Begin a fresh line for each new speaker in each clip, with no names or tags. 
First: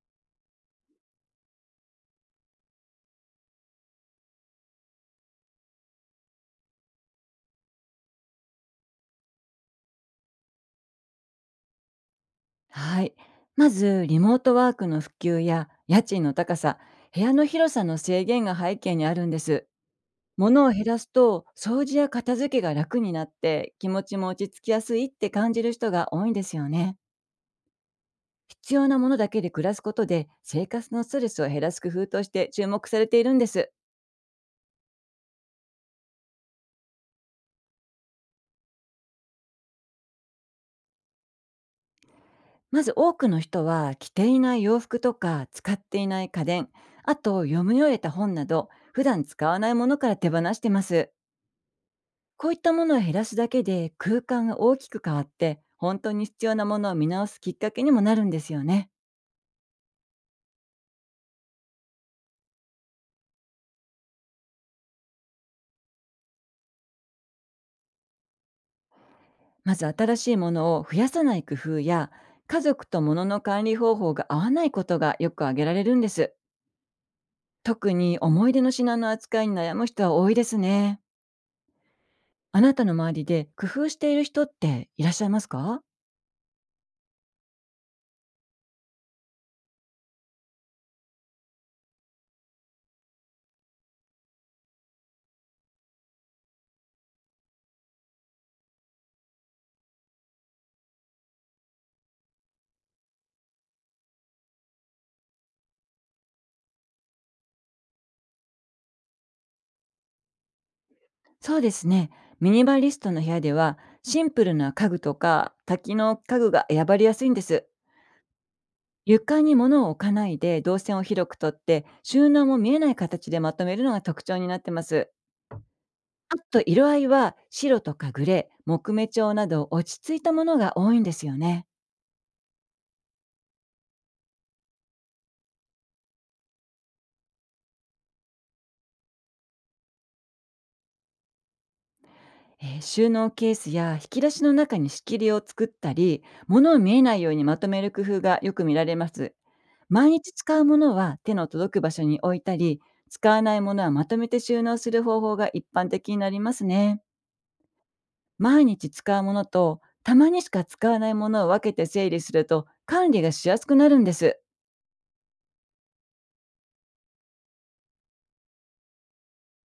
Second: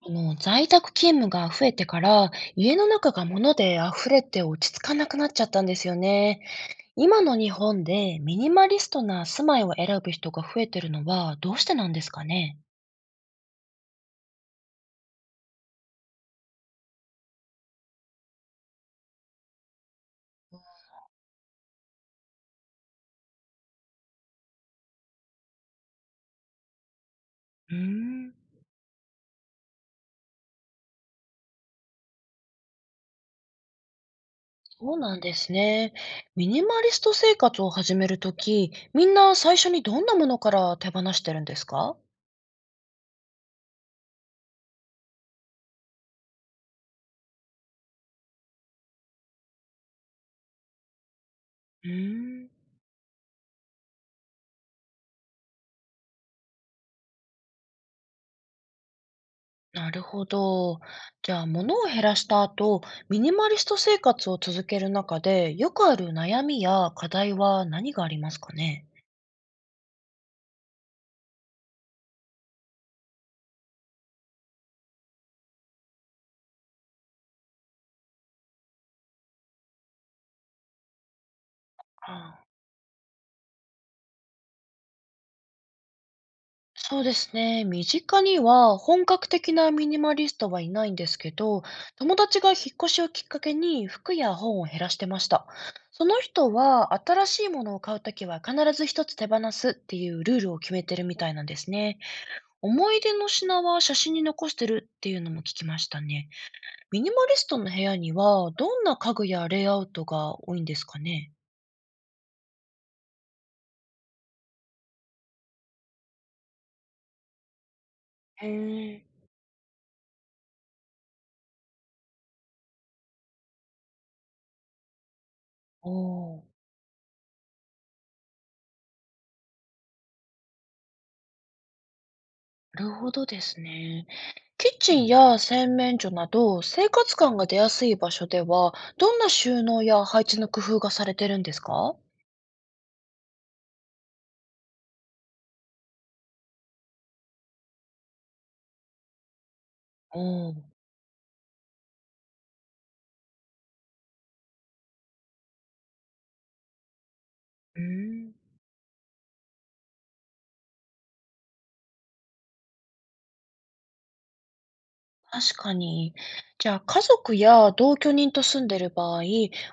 在宅勤務が増えてから、家の中が物で溢れて落ち着かなくなっちゃったんですよね。今の日本でミニマリストな住まいを選ぶ人が増えてるのはどうしてなんですかね？
はい。まず、リモートワークの普及や家賃の高さ、部屋の広さの制限が背景にあるんです。物を減らすと、掃除や片付けが楽になって、気持ちも落ち着きやすいって感じる人が多いんですよね。
うーん、
必要なものだけで暮らすことで、生活のストレスを減らす工夫として注目されているんです。
そうなんですね。ミニマリスト生活を始めるとき、みんな最初にどんなものから手放してるんですか？
まず多くの人は、着ていない洋服とか、使っていない家電、あと読み終えた本など、普段使わないものから手放してます。
うー
こ
ん。
ういったものを減らすだけで空間が大きく変わって、本当に必要なものを見直すきっかけにもなるんですよね。
なるほど。じゃあ、物を減らした後、ミニマリスト生活を続ける中で、よくある悩みや課題は何がありますかね？
まず新しいものを増やさない工夫や、家族と物の管理方法が合わないことがよく挙げられるんです。特に思い出の品の扱いに悩む人は多いですね。
ああ、
あなたの周りで工夫している人っていらっしゃいますか？
そうですね。身近には本格的なミニマリストはいないんですけど、友達が引っ越しをきっかけに服や本を減らしてました。その人は新しいものを買うときは必ず一つ手放すっていうルールを決めてるみたいなんですね。思い出の品は写真に残してるっていうのも聞きましたね。ミニマリストの部屋には、どんな家具やレイアウトが多いんですかね？
そうですね。ミニバリストの部屋ではシンプルな家具とか多機能家具が選ばれやすいんです。
へえ。
床に物を置かないで動線を広くとって、収納も見えない形でまとめるのが特徴になってます。
お
あ
お、
と、色合いは白とかグレー、木目調など落ち着いたものが多いんですよね。
なるほどですね。キッチンや洗面所など、生活感が出やすい場所では、どんな収納や配置の工夫がされてるんですか？
収納ケースや引き出しの中に仕切りを作ったり、物を見えないようにまとめる工夫がよく見られます。毎日
おお、う
使うものは手の届く場所に置いたり、使わないものはまとめて収納する方法が一般的になりますね。
ーん、
毎日使うものとたまにしか使わないものを分けて整理すると、管理がしやすくなるんです。
確かに。じゃあ、家族や同居人と住んでる場合、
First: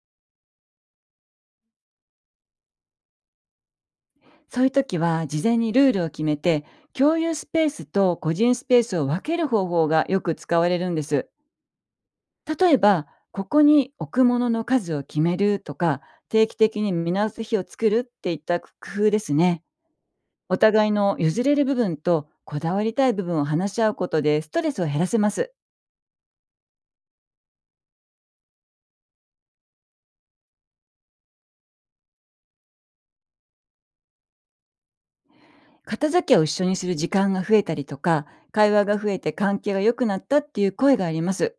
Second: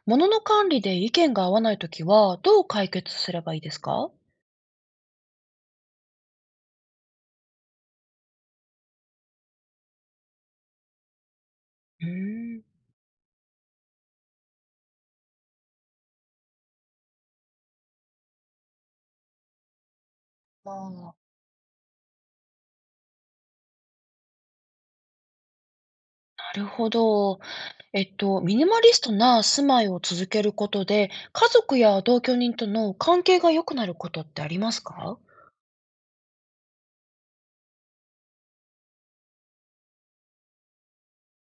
物の管理で意見が合わないときは、どう解決すればいいですか？
そういう時は事前にルールを決めて、共有スペースと個人スペースを分ける方法がよく使われるんです。
うーん。
例えば、ここに置くものの数を決めるとか、定期的に見直す日を作るっていった工夫ですね。お
ま
互い
あ、
の譲れる部分とこだわりたい部分を話し合うことで、ストレスを減らせます。
なるほど。ミニマリストな住まいを続けることで、家族や同居人との関係が良くなることってありますか？
片付けを一緒にする時間が増えたりとか、会話が増えて関係が良くなったっていう声があります。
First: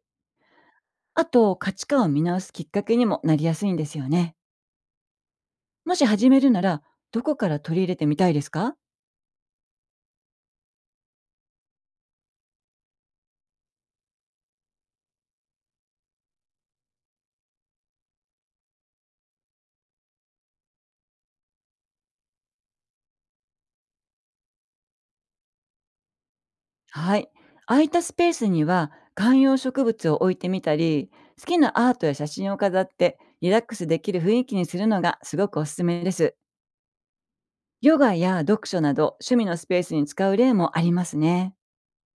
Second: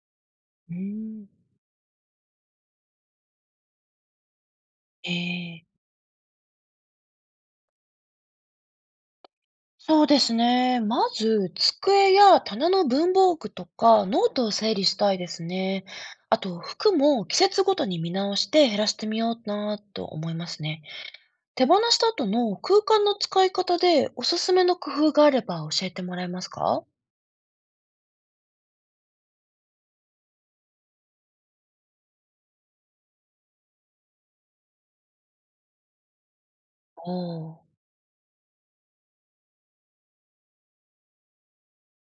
うー
あ
ん。
と、価値観を見直すきっかけにもなりやすいんですよね。
ええ、
もし始めるなら、どこから取り入れてみたいですか？
そうですね。まず、机や棚の文房具とかノートを整理したいですね。あと、服も季節ごとに見直して減らしてみようなと思いますね。手放した後の空間の使い方でおすすめの工夫があれば教えてもらえますか？
はい。空いたスペースには観葉植物を置いてみたり、好きなアートや写真を飾ってリラックスできる雰囲気にするのがすごくおすすめです。
おー、
ヨガや読書など趣味のスペースに使う例もありますね。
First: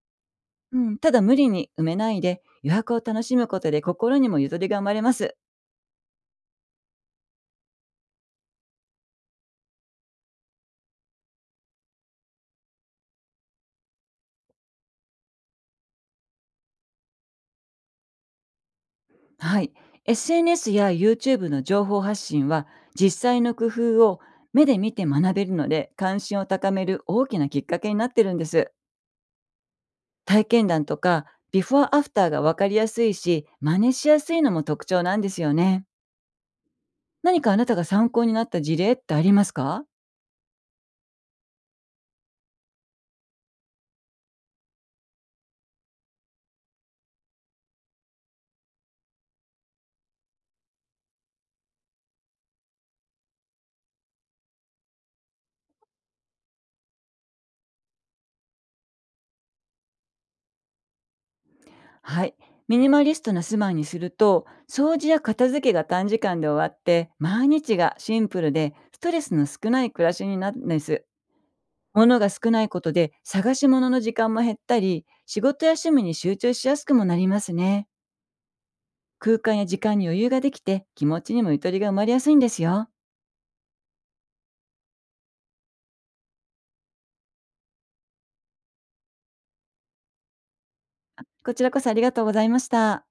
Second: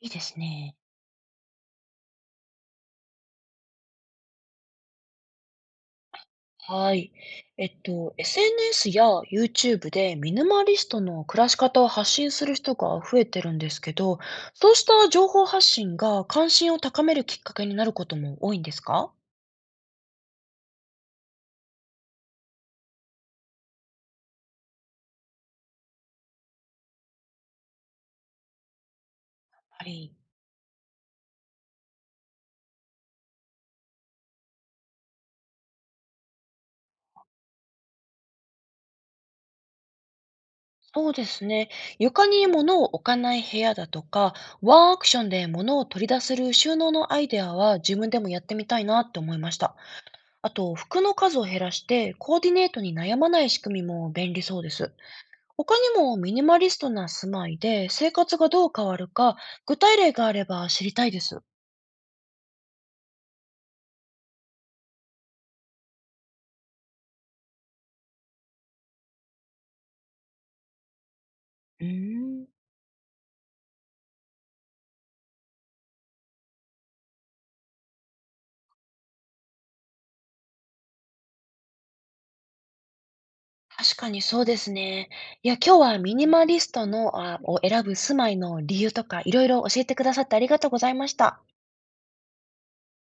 いいですね。
うん、ただ無理に埋めないで余白を楽しむことで心にもゆとりが生まれます。
はい。SNS や YouTube でミニマリストの暮らし方を発信する人が増えてるんですけど、そうした情報発信が関心を高めるきっかけになることも多いんですか？
はい。SNS や YouTube の情報発信は、実際の工夫を目で見て学べるので、関心を高める大きなきっかけになってるんです。
はい。
体験談とかビフォーアフターがわかりやすいし、真似しやすいのも特徴なんですよね。何かあなたが参考になった事例ってありますか？
そうですね。床に物を置かない部屋だとか、ワンアクションで物を取り出せる収納のアイデアは自分でもやってみたいなって思いました。あと、服の数を減らしてコーディネートに悩まない仕組みも便利そうです。他にもミニマリストな住まいで生活がどう変わるか、具体例があれば知りたいです。
はい。ミニマリストな住まいにすると、掃除や片付けが短時間で終わって、毎日がシンプルで、ストレスの少ない暮らしになるんです。
う
物が
ーん、
少ないことで、探し物の時間も減ったり、仕事や趣味に集中しやすくもなりますね。空間や時間に余裕ができて、気持ちにもゆとりが生まれやすいんですよ。
確かにそうですね。いや、今日はミニマリストの、あ、を選ぶ住まいの理由とか、いろいろ教えてくださってありがとうございました。
こちらこそありがとうございました。